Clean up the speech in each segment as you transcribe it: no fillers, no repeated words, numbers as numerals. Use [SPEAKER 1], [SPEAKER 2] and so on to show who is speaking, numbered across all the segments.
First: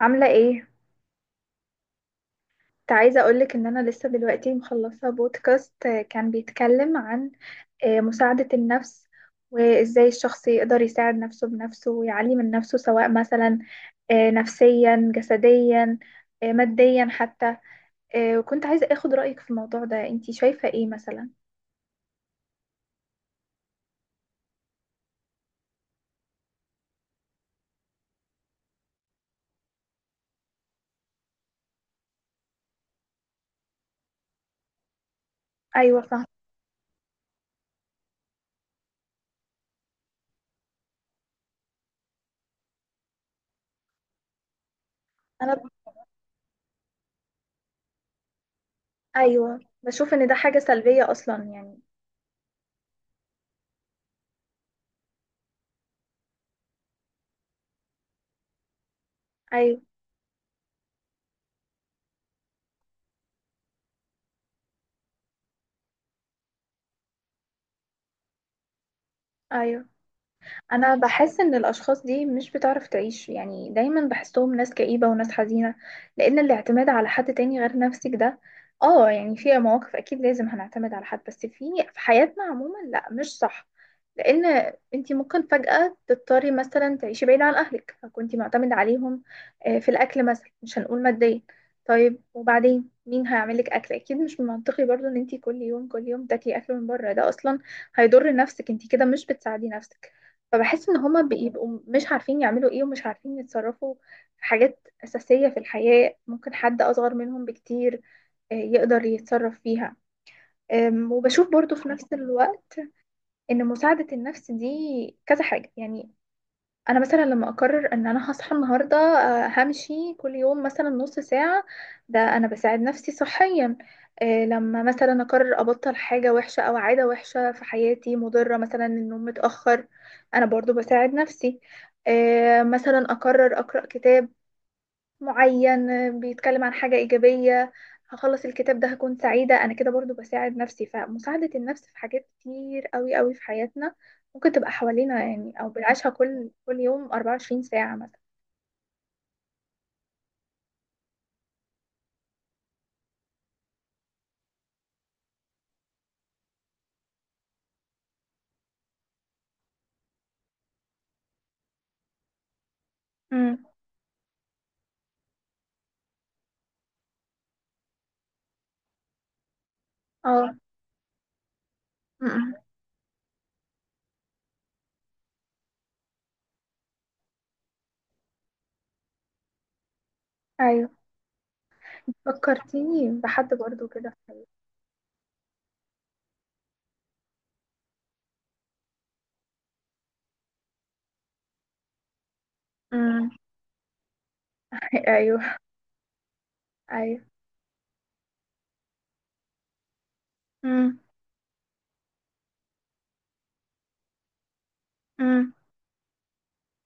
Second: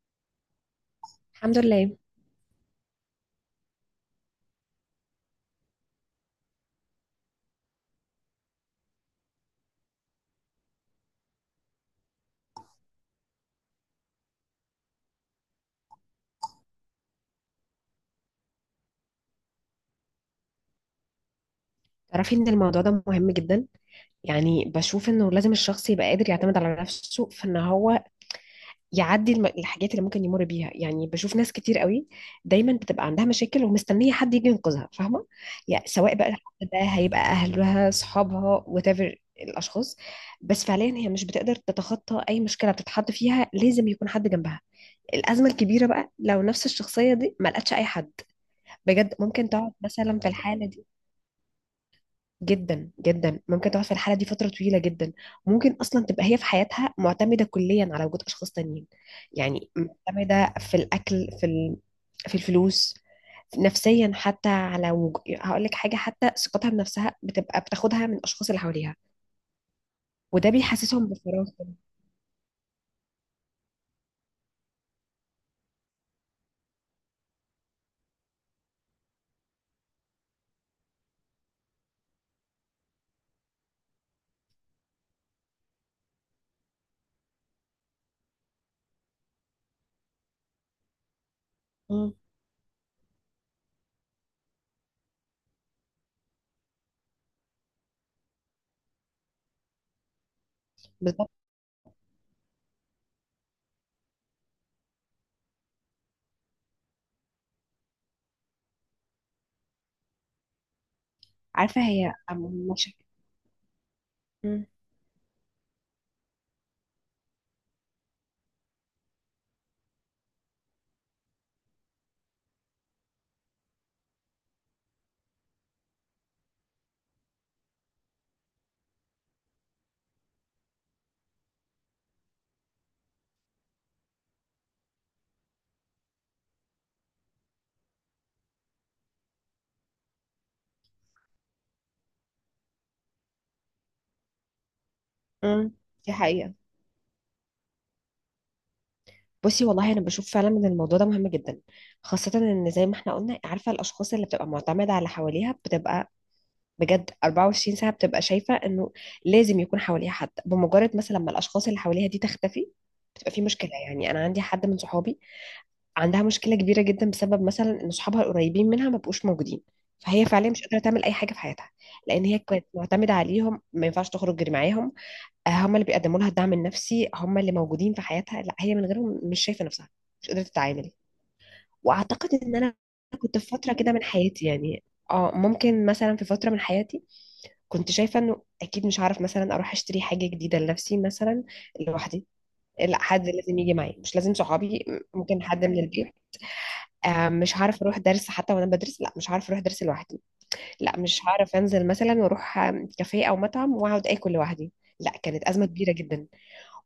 [SPEAKER 1] عاملة ايه؟
[SPEAKER 2] الحمد لله.
[SPEAKER 1] كنت عايزة اقولك ان انا لسه دلوقتي مخلصة بودكاست، كان بيتكلم عن مساعدة النفس، وازاي الشخص يقدر يساعد نفسه بنفسه ويعلي من نفسه، سواء مثلا نفسيا، جسديا، ماديا حتى. وكنت عايزة اخد رأيك في الموضوع ده. انتي شايفة ايه مثلا؟
[SPEAKER 2] تعرفي ان الموضوع ده مهم جدا، يعني بشوف انه لازم الشخص يبقى قادر يعتمد على نفسه في ان هو يعدي الحاجات اللي ممكن يمر بيها. يعني بشوف ناس كتير قوي دايما بتبقى عندها مشاكل ومستنيه حد يجي ينقذها، فاهمه؟ يعني
[SPEAKER 1] ايوه،
[SPEAKER 2] سواء
[SPEAKER 1] فاهمة.
[SPEAKER 2] بقى الحد ده هيبقى اهلها، اصحابها، whatever الاشخاص، بس فعليا هي مش بتقدر تتخطى اي مشكله بتتحط فيها، لازم يكون حد جنبها. الازمه
[SPEAKER 1] انا ب...
[SPEAKER 2] الكبيره بقى لو نفس الشخصيه دي ما لقتش اي حد، بجد ممكن
[SPEAKER 1] ايوه،
[SPEAKER 2] تقعد
[SPEAKER 1] بشوف
[SPEAKER 2] مثلا
[SPEAKER 1] ان
[SPEAKER 2] في
[SPEAKER 1] ده حاجة
[SPEAKER 2] الحاله دي.
[SPEAKER 1] سلبية اصلا يعني.
[SPEAKER 2] جدا جدا ممكن تقعد في الحالة دي فترة طويلة جدا، ممكن أصلا تبقى هي في حياتها معتمدة كليا على وجود أشخاص تانيين. يعني
[SPEAKER 1] ايوه،
[SPEAKER 2] معتمدة في الأكل، في في الفلوس، نفسيا حتى على هقول لك حاجة، حتى ثقتها بنفسها بتبقى بتاخدها من الأشخاص اللي حواليها،
[SPEAKER 1] ايوه.
[SPEAKER 2] وده
[SPEAKER 1] انا
[SPEAKER 2] بيحسسهم
[SPEAKER 1] بحس
[SPEAKER 2] بالفراغ
[SPEAKER 1] ان
[SPEAKER 2] كده.
[SPEAKER 1] الاشخاص دي مش بتعرف تعيش، يعني دايما بحسهم ناس كئيبة وناس حزينة، لان الاعتماد على حد تاني غير نفسك ده، اه يعني في مواقف اكيد لازم هنعتمد على حد، بس في حياتنا عموما لا، مش صح. لان انتي ممكن فجأة تضطري مثلا تعيشي بعيد عن اهلك، فكنتي معتمدة عليهم في الاكل مثلا، مش هنقول ماديا.
[SPEAKER 2] مم.
[SPEAKER 1] طيب وبعدين مين هيعملك اكل؟ اكيد مش من منطقي برضو ان انتي كل يوم كل يوم تاكلي اكل من بره. ده اصلا هيضر نفسك، انتي كده مش بتساعدي نفسك. فبحس ان هما
[SPEAKER 2] بالظبط.
[SPEAKER 1] بيبقوا مش عارفين يعملوا ايه، ومش عارفين يتصرفوا في حاجات اساسية في الحياة، ممكن حد اصغر منهم بكتير يقدر يتصرف فيها. وبشوف برضو
[SPEAKER 2] عارفة
[SPEAKER 1] في نفس
[SPEAKER 2] هي أم-
[SPEAKER 1] الوقت
[SPEAKER 2] مش
[SPEAKER 1] ان مساعدة النفس دي
[SPEAKER 2] مم.
[SPEAKER 1] كذا حاجة يعني. انا مثلا لما اقرر ان انا هصحى النهارده، همشي كل يوم مثلا نص ساعه، ده انا بساعد نفسي صحيا. لما مثلا اقرر ابطل حاجه وحشه او عاده وحشه في حياتي مضره، مثلا النوم متاخر، انا برضو بساعد نفسي. مثلا اقرر اقرا كتاب معين بيتكلم عن حاجة إيجابية، هخلص الكتاب ده هكون سعيدة، أنا كده برضو بساعد نفسي. فمساعدة النفس في حاجات كتير قوي قوي في حياتنا، ممكن تبقى حوالينا يعني، أو
[SPEAKER 2] مم.
[SPEAKER 1] بنعيشها
[SPEAKER 2] دي
[SPEAKER 1] كل
[SPEAKER 2] حقيقة.
[SPEAKER 1] كل يوم 24 ساعة مثلا.
[SPEAKER 2] بصي والله أنا بشوف فعلا إن الموضوع ده مهم جدا، خاصة إن زي ما احنا قلنا، عارفة الأشخاص اللي بتبقى معتمدة على حواليها بتبقى بجد 24 ساعة بتبقى شايفة انه لازم يكون حواليها حد. بمجرد مثلا ما الاشخاص اللي حواليها دي تختفي بتبقى في
[SPEAKER 1] امم.
[SPEAKER 2] مشكلة. يعني انا عندي حد من صحابي عندها مشكلة كبيرة جدا بسبب مثلا ان صحابها القريبين منها ما بقوش موجودين، فهي فعليا
[SPEAKER 1] اه.
[SPEAKER 2] مش قادرة تعمل اي حاجة في حياتها، لان هي
[SPEAKER 1] امم.
[SPEAKER 2] كانت معتمدة عليهم. ما ينفعش تخرج غير معاهم، هم اللي بيقدموا لها الدعم النفسي، هم اللي موجودين في حياتها. لا هي من غيرهم مش شايفة نفسها، مش قادرة تتعامل.
[SPEAKER 1] أيوه،
[SPEAKER 2] واعتقد ان انا
[SPEAKER 1] فكرتيني
[SPEAKER 2] كنت في
[SPEAKER 1] بحد
[SPEAKER 2] فترة
[SPEAKER 1] برضو
[SPEAKER 2] كده من
[SPEAKER 1] كده.
[SPEAKER 2] حياتي. يعني اه ممكن مثلا في فترة من حياتي كنت شايفة انه اكيد مش هعرف مثلا اروح اشتري حاجة جديدة لنفسي مثلا، لوحدي. لا، حد
[SPEAKER 1] امم.
[SPEAKER 2] لازم يجي معايا، مش لازم صحابي، ممكن
[SPEAKER 1] أيوه.
[SPEAKER 2] حد من البيت.
[SPEAKER 1] أيوه.
[SPEAKER 2] مش هعرف اروح درس حتى وانا بدرس، لا مش هعرف اروح درس لوحدي.
[SPEAKER 1] امم.
[SPEAKER 2] لا مش هعرف انزل مثلا واروح كافيه او مطعم واقعد اكل لوحدي. لا، كانت
[SPEAKER 1] امم.
[SPEAKER 2] ازمة كبيرة جدا.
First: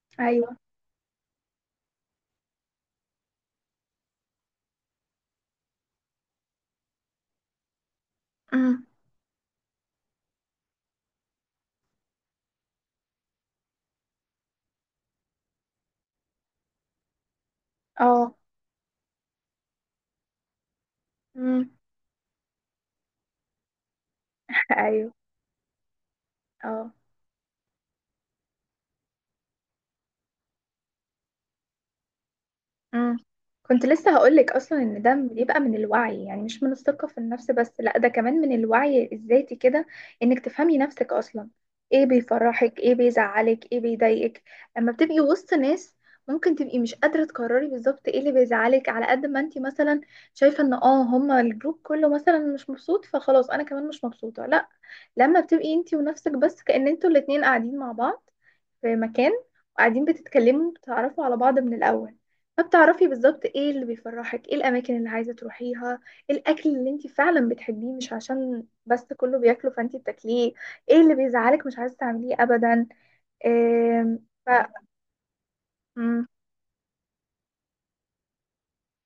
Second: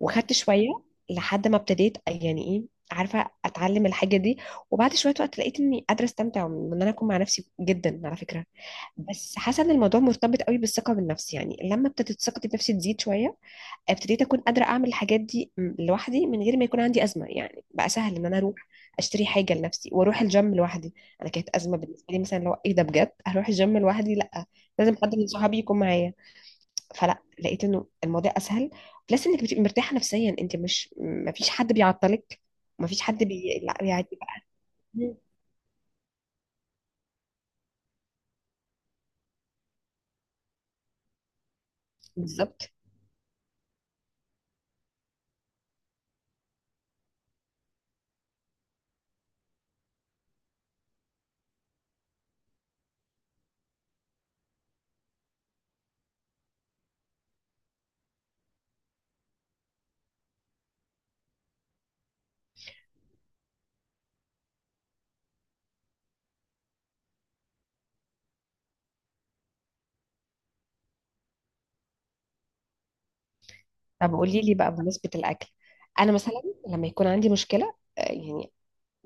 [SPEAKER 2] وخدت
[SPEAKER 1] أيوه.
[SPEAKER 2] شوية لحد ما ابتديت يعني ايه، عارفة، اتعلم الحاجة دي، وبعد شوية وقت لقيت اني قادرة استمتع وان انا اكون مع نفسي جدا على فكرة.
[SPEAKER 1] امم.
[SPEAKER 2] بس حاسه ان الموضوع مرتبط قوي بالثقه بالنفس، يعني لما ابتدت ثقتي بنفسي تزيد شويه ابتديت اكون قادره اعمل الحاجات دي لوحدي، من غير ما يكون عندي ازمه. يعني بقى سهل ان
[SPEAKER 1] اه.
[SPEAKER 2] انا اروح اشتري حاجه لنفسي واروح الجيم لوحدي. انا كانت
[SPEAKER 1] امم.
[SPEAKER 2] ازمه بالنسبه لي مثلا، لو ايه ده بجد هروح الجيم لوحدي؟ لا، لازم
[SPEAKER 1] أيوه.
[SPEAKER 2] حد من صحابي يكون معايا.
[SPEAKER 1] اه.
[SPEAKER 2] فلا، لقيت انه الموضوع اسهل، بلس انك بتبقي مرتاحه نفسيا، انت مش، ما فيش حد بيعطلك، ما فيش
[SPEAKER 1] مم.
[SPEAKER 2] حد بي... لا
[SPEAKER 1] كنت
[SPEAKER 2] يعني
[SPEAKER 1] لسه هقولك
[SPEAKER 2] بقى
[SPEAKER 1] اصلا ان ده بيبقى من الوعي، يعني مش من الثقة في النفس بس، لا، ده كمان من الوعي الذاتي كده، انك تفهمي نفسك اصلا. ايه
[SPEAKER 2] بالظبط.
[SPEAKER 1] بيفرحك، ايه بيزعلك، ايه بيضايقك. اما بتبقي وسط ناس، ممكن تبقي مش قادرة تقرري بالظبط ايه اللي بيزعلك، على قد ما انتي مثلا شايفة ان هما الجروب كله مثلا مش مبسوط، فخلاص انا كمان مش مبسوطة. لا، لما بتبقي انتي ونفسك بس، كأن انتوا الاتنين قاعدين مع بعض في مكان، وقاعدين بتتكلموا، بتعرفوا على بعض من الأول، فبتعرفي بالظبط ايه اللي بيفرحك، ايه الأماكن اللي عايزة تروحيها، ايه الأكل اللي انت فعلا بتحبيه مش عشان بس كله بياكله فانت بتاكليه، ايه اللي بيزعلك مش عايزة تعمليه أبدا.
[SPEAKER 2] طب
[SPEAKER 1] إيه.
[SPEAKER 2] قولي
[SPEAKER 1] ف...
[SPEAKER 2] لي بقى بمناسبة الأكل، أنا
[SPEAKER 1] مم.
[SPEAKER 2] مثلا لما يكون عندي مشكلة يعني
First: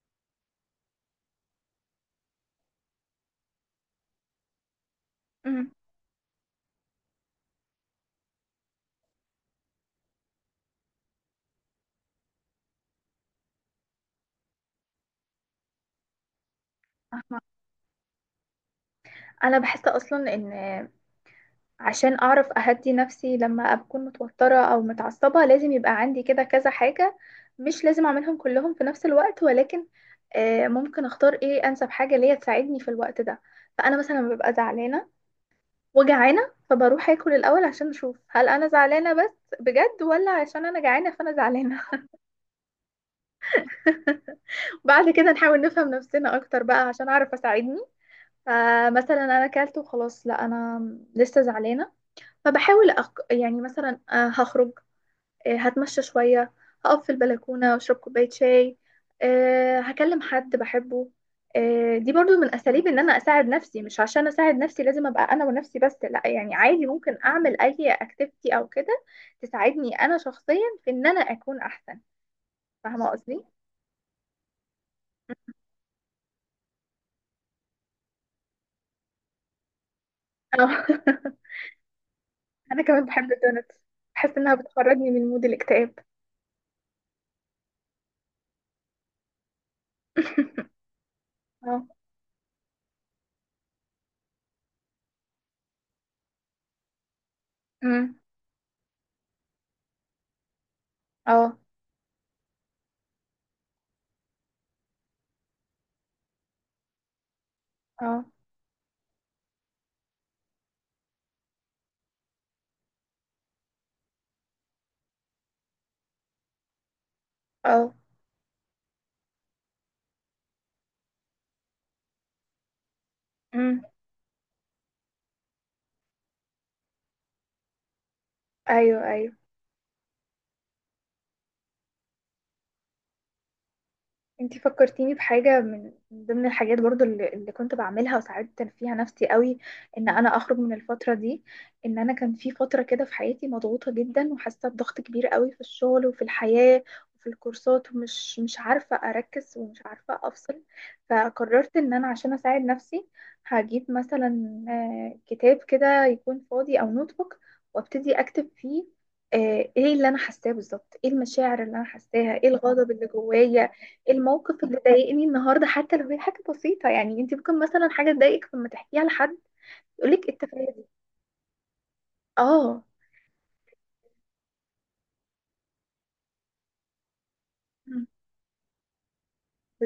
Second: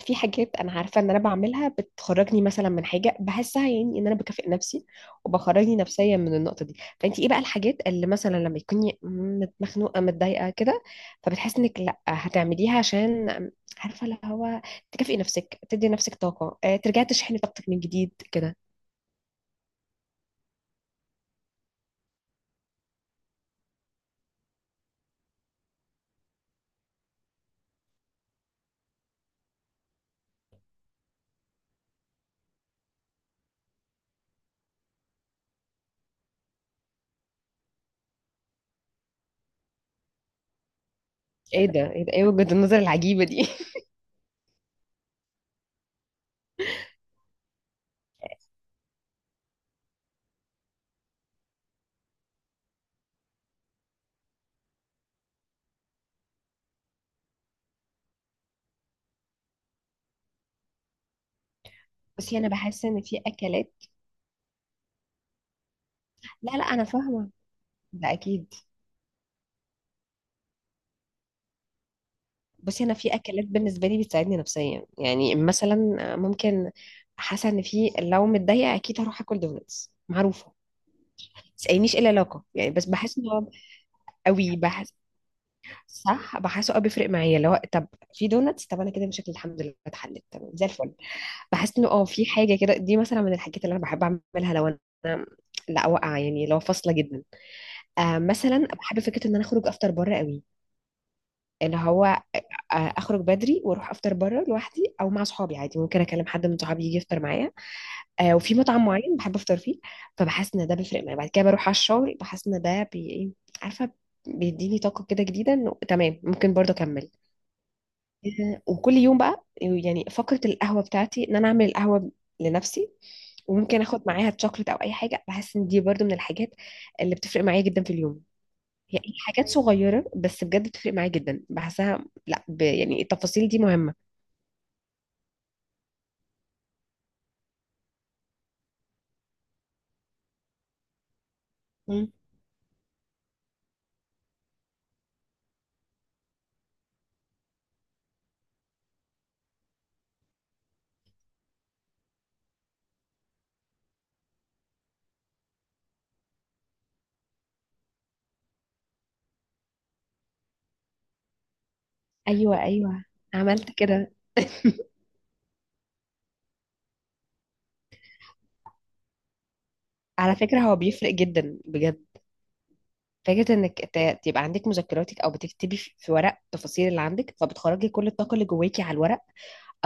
[SPEAKER 2] في حاجات أنا عارفة إن أنا بعملها بتخرجني مثلا من حاجة بحسها، يعني إن أنا بكافئ نفسي
[SPEAKER 1] مم.
[SPEAKER 2] وبخرجني نفسيا من النقطة دي. فأنت إيه بقى الحاجات اللي مثلا لما تكوني مخنوقة متضايقة كده، فبتحسي إنك لأ هتعمليها؟ عشان عارفة اللي هو تكافئي نفسك، تدي نفسك طاقة، ترجعي تشحني طاقتك من جديد كده.
[SPEAKER 1] أنا بحس أصلا إن، عشان اعرف اهدي نفسي لما اكون متوترة او متعصبة، لازم يبقى عندي كده كذا حاجة، مش لازم اعملهم كلهم في نفس الوقت، ولكن ممكن اختار ايه انسب حاجة ليا تساعدني في الوقت ده. فانا مثلا لما ببقى زعلانة وجعانة، فبروح اكل الاول عشان اشوف هل انا زعلانة بس بجد ولا عشان انا جعانة فانا
[SPEAKER 2] إيه
[SPEAKER 1] زعلانة.
[SPEAKER 2] ده، إيه ده، إيه وجهة النظر العجيبة دي؟
[SPEAKER 1] بعد كده نحاول نفهم نفسنا اكتر بقى عشان اعرف اساعدني. فمثلا انا اكلت وخلاص، لا، انا لسه زعلانه، فبحاول يعني مثلا هخرج، هتمشى شوية، هقف في البلكونة واشرب كوباية شاي، هكلم حد بحبه. دي
[SPEAKER 2] بس
[SPEAKER 1] برضو
[SPEAKER 2] أنا
[SPEAKER 1] من
[SPEAKER 2] بحس
[SPEAKER 1] أساليب إن
[SPEAKER 2] إن
[SPEAKER 1] أنا
[SPEAKER 2] في
[SPEAKER 1] أساعد
[SPEAKER 2] أكلات،
[SPEAKER 1] نفسي. مش عشان أساعد نفسي لازم أبقى أنا ونفسي بس، لا،
[SPEAKER 2] لا
[SPEAKER 1] يعني
[SPEAKER 2] لا أنا
[SPEAKER 1] عادي ممكن
[SPEAKER 2] فاهمة،
[SPEAKER 1] أعمل أي
[SPEAKER 2] ده أكيد.
[SPEAKER 1] أكتيفيتي أو كده تساعدني أنا شخصيا في إن أنا أكون أحسن.
[SPEAKER 2] بصي انا
[SPEAKER 1] فاهمة
[SPEAKER 2] في
[SPEAKER 1] قصدي؟ اه.
[SPEAKER 2] اكلات بالنسبه لي بتساعدني نفسيا، يعني مثلا ممكن، حاسه ان في، لو متضايقه اكيد هروح اكل دونتس معروفه. تسألنيش ايه العلاقه يعني،
[SPEAKER 1] أنا
[SPEAKER 2] بس
[SPEAKER 1] كمان
[SPEAKER 2] بحس ان
[SPEAKER 1] بحب
[SPEAKER 2] هو
[SPEAKER 1] الدونتس، بحس إنها
[SPEAKER 2] قوي بحس.
[SPEAKER 1] بتخرجني من مود الاكتئاب.
[SPEAKER 2] صح بحسه، اه بيفرق معايا لو طب في دونتس. طب انا كده مشاكلي الحمد لله اتحلت تمام زي الفل. بحس
[SPEAKER 1] اه.
[SPEAKER 2] انه اه في حاجه كده، دي مثلا من الحاجات اللي انا بحب اعملها لو انا لا واقعه يعني، لو فاصله جدا.
[SPEAKER 1] أمم.
[SPEAKER 2] آه مثلا بحب فكره ان انا اخرج افطر بره قوي،
[SPEAKER 1] اه.
[SPEAKER 2] اللي هو اخرج بدري واروح افطر بره لوحدي، او مع صحابي عادي، ممكن اكلم حد من صحابي يجي يفطر معايا.
[SPEAKER 1] اه.
[SPEAKER 2] وفي مطعم معين بحب افطر فيه، فبحس ان ده بيفرق معايا. بعد كده بروح على الشغل بحس ان ده إيه، عارفه، بيديني طاقه كده جديده انه تمام، ممكن برضه اكمل.
[SPEAKER 1] اه.
[SPEAKER 2] وكل يوم بقى يعني فقره القهوه بتاعتي ان انا اعمل القهوه لنفسي، وممكن
[SPEAKER 1] أمم.
[SPEAKER 2] اخد معاها تشوكلت او اي حاجه. بحس ان دي برضو من الحاجات اللي بتفرق معايا جدا في اليوم. هي
[SPEAKER 1] أيوه.
[SPEAKER 2] اي
[SPEAKER 1] أيوه.
[SPEAKER 2] حاجات صغيره بس بجد بتفرق معايا جدا، بحسها لا يعني التفاصيل دي مهمه.
[SPEAKER 1] انتي فكرتيني بحاجة من ضمن الحاجات برضو اللي كنت بعملها، وساعات فيها نفسي قوي ان انا اخرج من الفترة دي، ان انا كان في فترة كده في حياتي مضغوطة جدا، وحاسة بضغط كبير قوي في الشغل وفي الحياة وفي الكورسات، ومش مش عارفة اركز ومش عارفة افصل. فقررت ان انا عشان اساعد نفسي هجيب مثلا كتاب كده يكون فاضي او نوت بوك، وابتدي اكتب فيه ايه اللي انا حاساه بالظبط، ايه المشاعر اللي انا حاساها، ايه
[SPEAKER 2] ايوه
[SPEAKER 1] الغضب
[SPEAKER 2] ايوه،
[SPEAKER 1] اللي جوايا،
[SPEAKER 2] عملت كده.
[SPEAKER 1] الموقف اللي ضايقني النهارده، حتى لو هي حاجه بسيطه. يعني انت ممكن مثلا حاجه تضايقك لما تحكيها لحد يقولك
[SPEAKER 2] على فكرة
[SPEAKER 1] التفاهه
[SPEAKER 2] هو
[SPEAKER 1] دي.
[SPEAKER 2] بيفرق جدا بجد،
[SPEAKER 1] اه.
[SPEAKER 2] فكرة انك تبقى عندك مذكراتك او بتكتبي في ورق التفاصيل اللي عندك، فبتخرجي
[SPEAKER 1] مم.
[SPEAKER 2] كل الطاقة اللي جواكي على الورق.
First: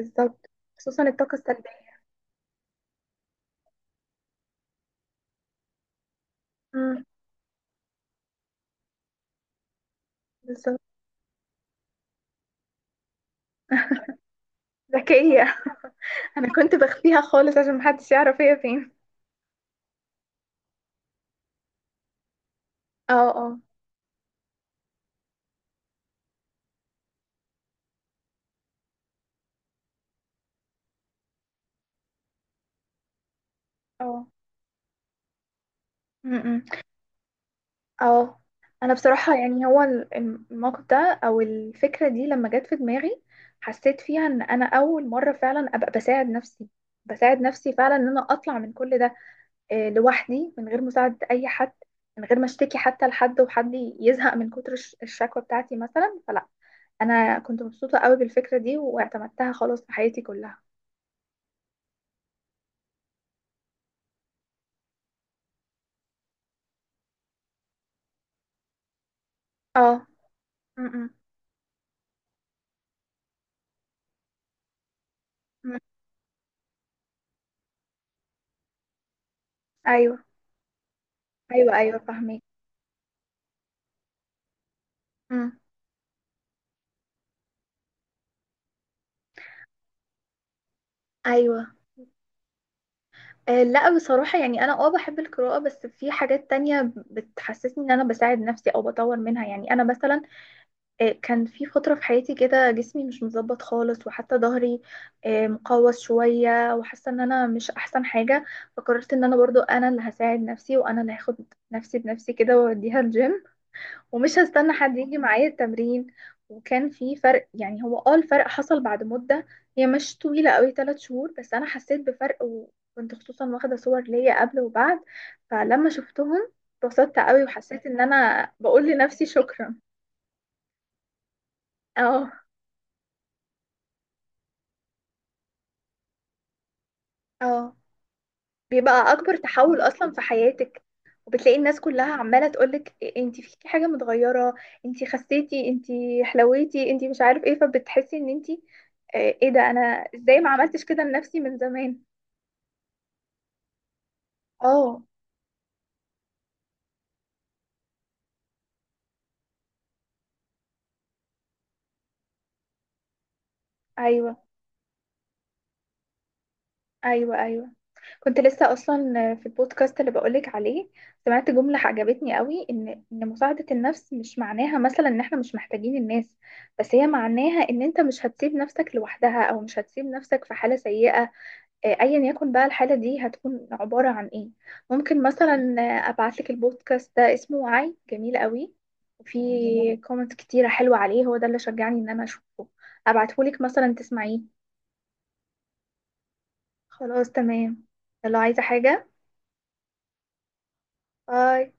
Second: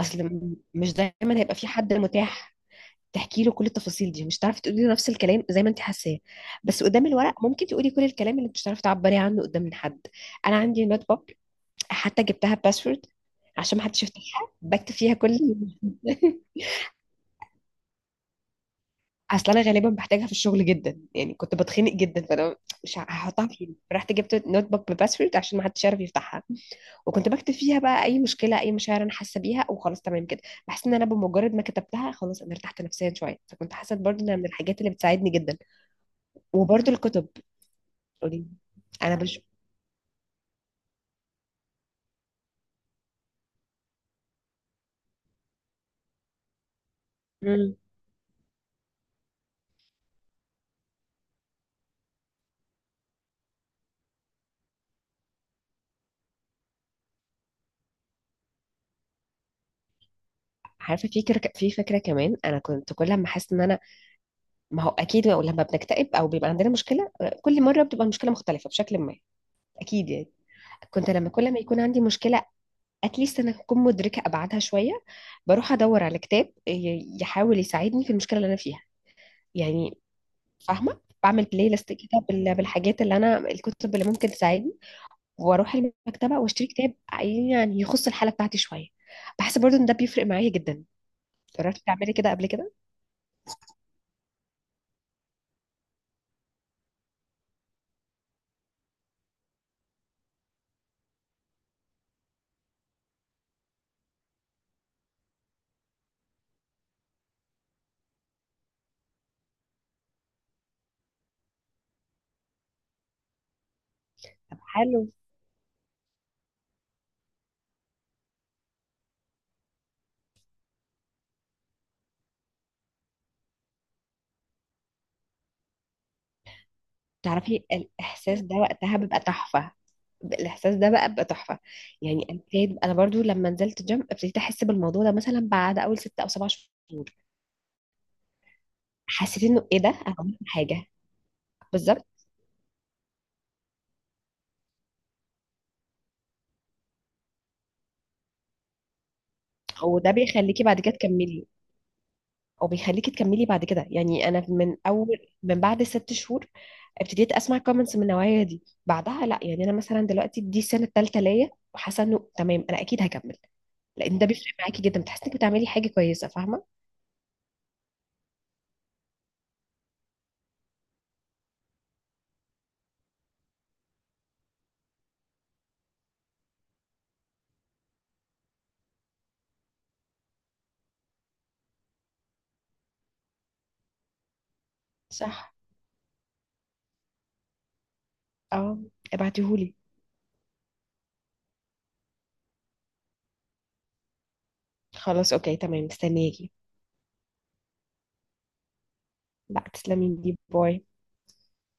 [SPEAKER 2] اصل مش
[SPEAKER 1] خصوصا الطاقه
[SPEAKER 2] دايما هيبقى
[SPEAKER 1] السلبيه.
[SPEAKER 2] في حد متاح تحكي له كل التفاصيل دي. مش هتعرفي تقولي له نفس الكلام زي ما انت حاساه، بس
[SPEAKER 1] مم.
[SPEAKER 2] قدام الورق ممكن تقولي كل الكلام اللي مش هتعرفي تعبري عنه قدام حد. انا
[SPEAKER 1] بالظبط.
[SPEAKER 2] عندي نوت بوك، حتى جبتها باسورد عشان ما حدش يفتحها، بكتب فيها كل
[SPEAKER 1] ذكيه. انا كنت بخفيها خالص عشان محدش يعرف هي فين.
[SPEAKER 2] اصل انا غالبا بحتاجها في الشغل جدا، يعني كنت بتخنق جدا فانا مش
[SPEAKER 1] اه.
[SPEAKER 2] هحطها
[SPEAKER 1] اه.
[SPEAKER 2] فين؟ رحت جبت نوت بوك بباسورد عشان ما حدش يعرف يفتحها، وكنت بكتب فيها بقى اي مشكله، اي مشاعر انا حاسه بيها، وخلاص تمام كده. بحس ان انا بمجرد ما كتبتها خلاص انا ارتحت نفسيا شويه، فكنت حاسه برضه
[SPEAKER 1] اه.
[SPEAKER 2] انها من الحاجات اللي بتساعدني جدا.
[SPEAKER 1] مم.
[SPEAKER 2] وبرضه الكتب،
[SPEAKER 1] اه.
[SPEAKER 2] قولي.
[SPEAKER 1] انا
[SPEAKER 2] انا
[SPEAKER 1] بصراحه،
[SPEAKER 2] بش
[SPEAKER 1] يعني هو الموقف ده او الفكره دي لما جت في دماغي، حسيت فيها ان انا اول مره فعلا ابقى بساعد نفسي، بساعد نفسي
[SPEAKER 2] مم.
[SPEAKER 1] فعلا ان انا اطلع من كل ده لوحدي، من غير مساعدة أي حد، من غير ما اشتكي حتى لحد، وحد يزهق من كتر الشكوى بتاعتي مثلا، فلا. أنا كنت مبسوطة قوي بالفكرة دي واعتمدتها خلاص في حياتي كلها.
[SPEAKER 2] عارفه في في فكره كمان انا كنت كل ما احس ان انا، ما هو اكيد لما بنكتئب او بيبقى عندنا مشكله كل مره بتبقى المشكله مختلفه بشكل ما،
[SPEAKER 1] اه.
[SPEAKER 2] اكيد يعني. كنت
[SPEAKER 1] م-م.
[SPEAKER 2] لما كل ما يكون عندي مشكله اتليست انا اكون مدركه ابعادها شويه، بروح
[SPEAKER 1] م.
[SPEAKER 2] ادور على كتاب يحاول يساعدني في المشكله اللي انا فيها. يعني
[SPEAKER 1] أيوه.
[SPEAKER 2] فاهمه، بعمل بلاي
[SPEAKER 1] أيوه.
[SPEAKER 2] ليست
[SPEAKER 1] أيوه،
[SPEAKER 2] كده
[SPEAKER 1] فاهمك.
[SPEAKER 2] بالحاجات اللي انا، الكتب اللي ممكن تساعدني،
[SPEAKER 1] م.
[SPEAKER 2] واروح المكتبه واشتري كتاب يعني يخص الحاله بتاعتي شويه. بحس برضو ان ده بيفرق معايا جدا.
[SPEAKER 1] أيوه.
[SPEAKER 2] جربتي تعملي كده قبل كده؟
[SPEAKER 1] لا، بصراحة يعني أنا بحب القراءة، بس في حاجات تانية بتحسسني إن أنا بساعد نفسي أو بطور منها. يعني أنا مثلا كان في فترة في حياتي كده جسمي مش متظبط خالص، وحتى ظهري مقوس شوية، وحاسة ان انا مش احسن حاجة. فقررت ان انا برضو انا اللي هساعد نفسي، وانا اللي هاخد نفسي بنفسي كده واوديها الجيم، ومش
[SPEAKER 2] طب
[SPEAKER 1] هستنى حد
[SPEAKER 2] حلو.
[SPEAKER 1] يجي معايا التمرين. وكان في فرق، يعني هو الفرق حصل بعد مدة، هي مش طويلة قوي، 3 شهور، بس انا حسيت بفرق، وكنت خصوصا واخدة صور ليا قبل وبعد، فلما شفتهم اتبسطت قوي،
[SPEAKER 2] تعرفي
[SPEAKER 1] وحسيت ان
[SPEAKER 2] الاحساس
[SPEAKER 1] انا
[SPEAKER 2] ده
[SPEAKER 1] بقول
[SPEAKER 2] وقتها بيبقى
[SPEAKER 1] لنفسي
[SPEAKER 2] تحفه،
[SPEAKER 1] شكرا.
[SPEAKER 2] الاحساس ده بقى بيبقى تحفه. يعني
[SPEAKER 1] اه.
[SPEAKER 2] ابتديت انا برضو لما نزلت جيم ابتديت احس بالموضوع ده مثلا بعد اول ست او سبع شهور،
[SPEAKER 1] اه، بيبقى اكبر
[SPEAKER 2] حسيت انه ايه
[SPEAKER 1] تحول
[SPEAKER 2] ده،
[SPEAKER 1] اصلا
[SPEAKER 2] انا
[SPEAKER 1] في
[SPEAKER 2] عملت
[SPEAKER 1] حياتك،
[SPEAKER 2] حاجه.
[SPEAKER 1] وبتلاقي الناس كلها
[SPEAKER 2] بالظبط،
[SPEAKER 1] عماله تقولك انتي فيكي حاجه متغيره، انتي خسيتي، انتي حلويتي، انتي مش عارف ايه، فبتحسي ان انتي ايه ده، انا
[SPEAKER 2] وده
[SPEAKER 1] ازاي ما
[SPEAKER 2] بيخليكي بعد
[SPEAKER 1] عملتش
[SPEAKER 2] كده
[SPEAKER 1] كده لنفسي
[SPEAKER 2] تكملي.
[SPEAKER 1] من زمان.
[SPEAKER 2] او بيخليكي تكملي بعد كده. يعني انا من
[SPEAKER 1] اه.
[SPEAKER 2] اول، من بعد ست شهور ابتديت اسمع كومنتس من النوعيه دي. بعدها لا يعني انا مثلا دلوقتي دي السنه الثالثه ليا وحاسه انه تمام انا اكيد هكمل، لان ده
[SPEAKER 1] ايوه.
[SPEAKER 2] بيفرق معاكي جدا، بتحسي انك بتعملي حاجه كويسه، فاهمه؟
[SPEAKER 1] ايوه. ايوه. كنت لسه اصلا في البودكاست اللي بقولك عليه، سمعت جمله عجبتني قوي، ان مساعده النفس مش معناها مثلا ان احنا مش محتاجين الناس، بس هي معناها ان انت مش هتسيب نفسك لوحدها، او مش هتسيب نفسك في حاله سيئه، ايا يكن بقى الحاله دي هتكون عباره عن ايه. ممكن
[SPEAKER 2] صح.
[SPEAKER 1] مثلا ابعت لك البودكاست ده، اسمه وعي، جميل قوي،
[SPEAKER 2] اه،
[SPEAKER 1] وفي
[SPEAKER 2] ابعتيهولي.
[SPEAKER 1] كومنت كتيره حلوه عليه، هو ده اللي شجعني ان انا اشوفه. ابعته لك مثلا تسمعيه.
[SPEAKER 2] خلاص اوكي تمام، مستنياكي.
[SPEAKER 1] خلاص، تمام. يلا، عايزه حاجه؟
[SPEAKER 2] لا تسلمي لي، باي.
[SPEAKER 1] باي.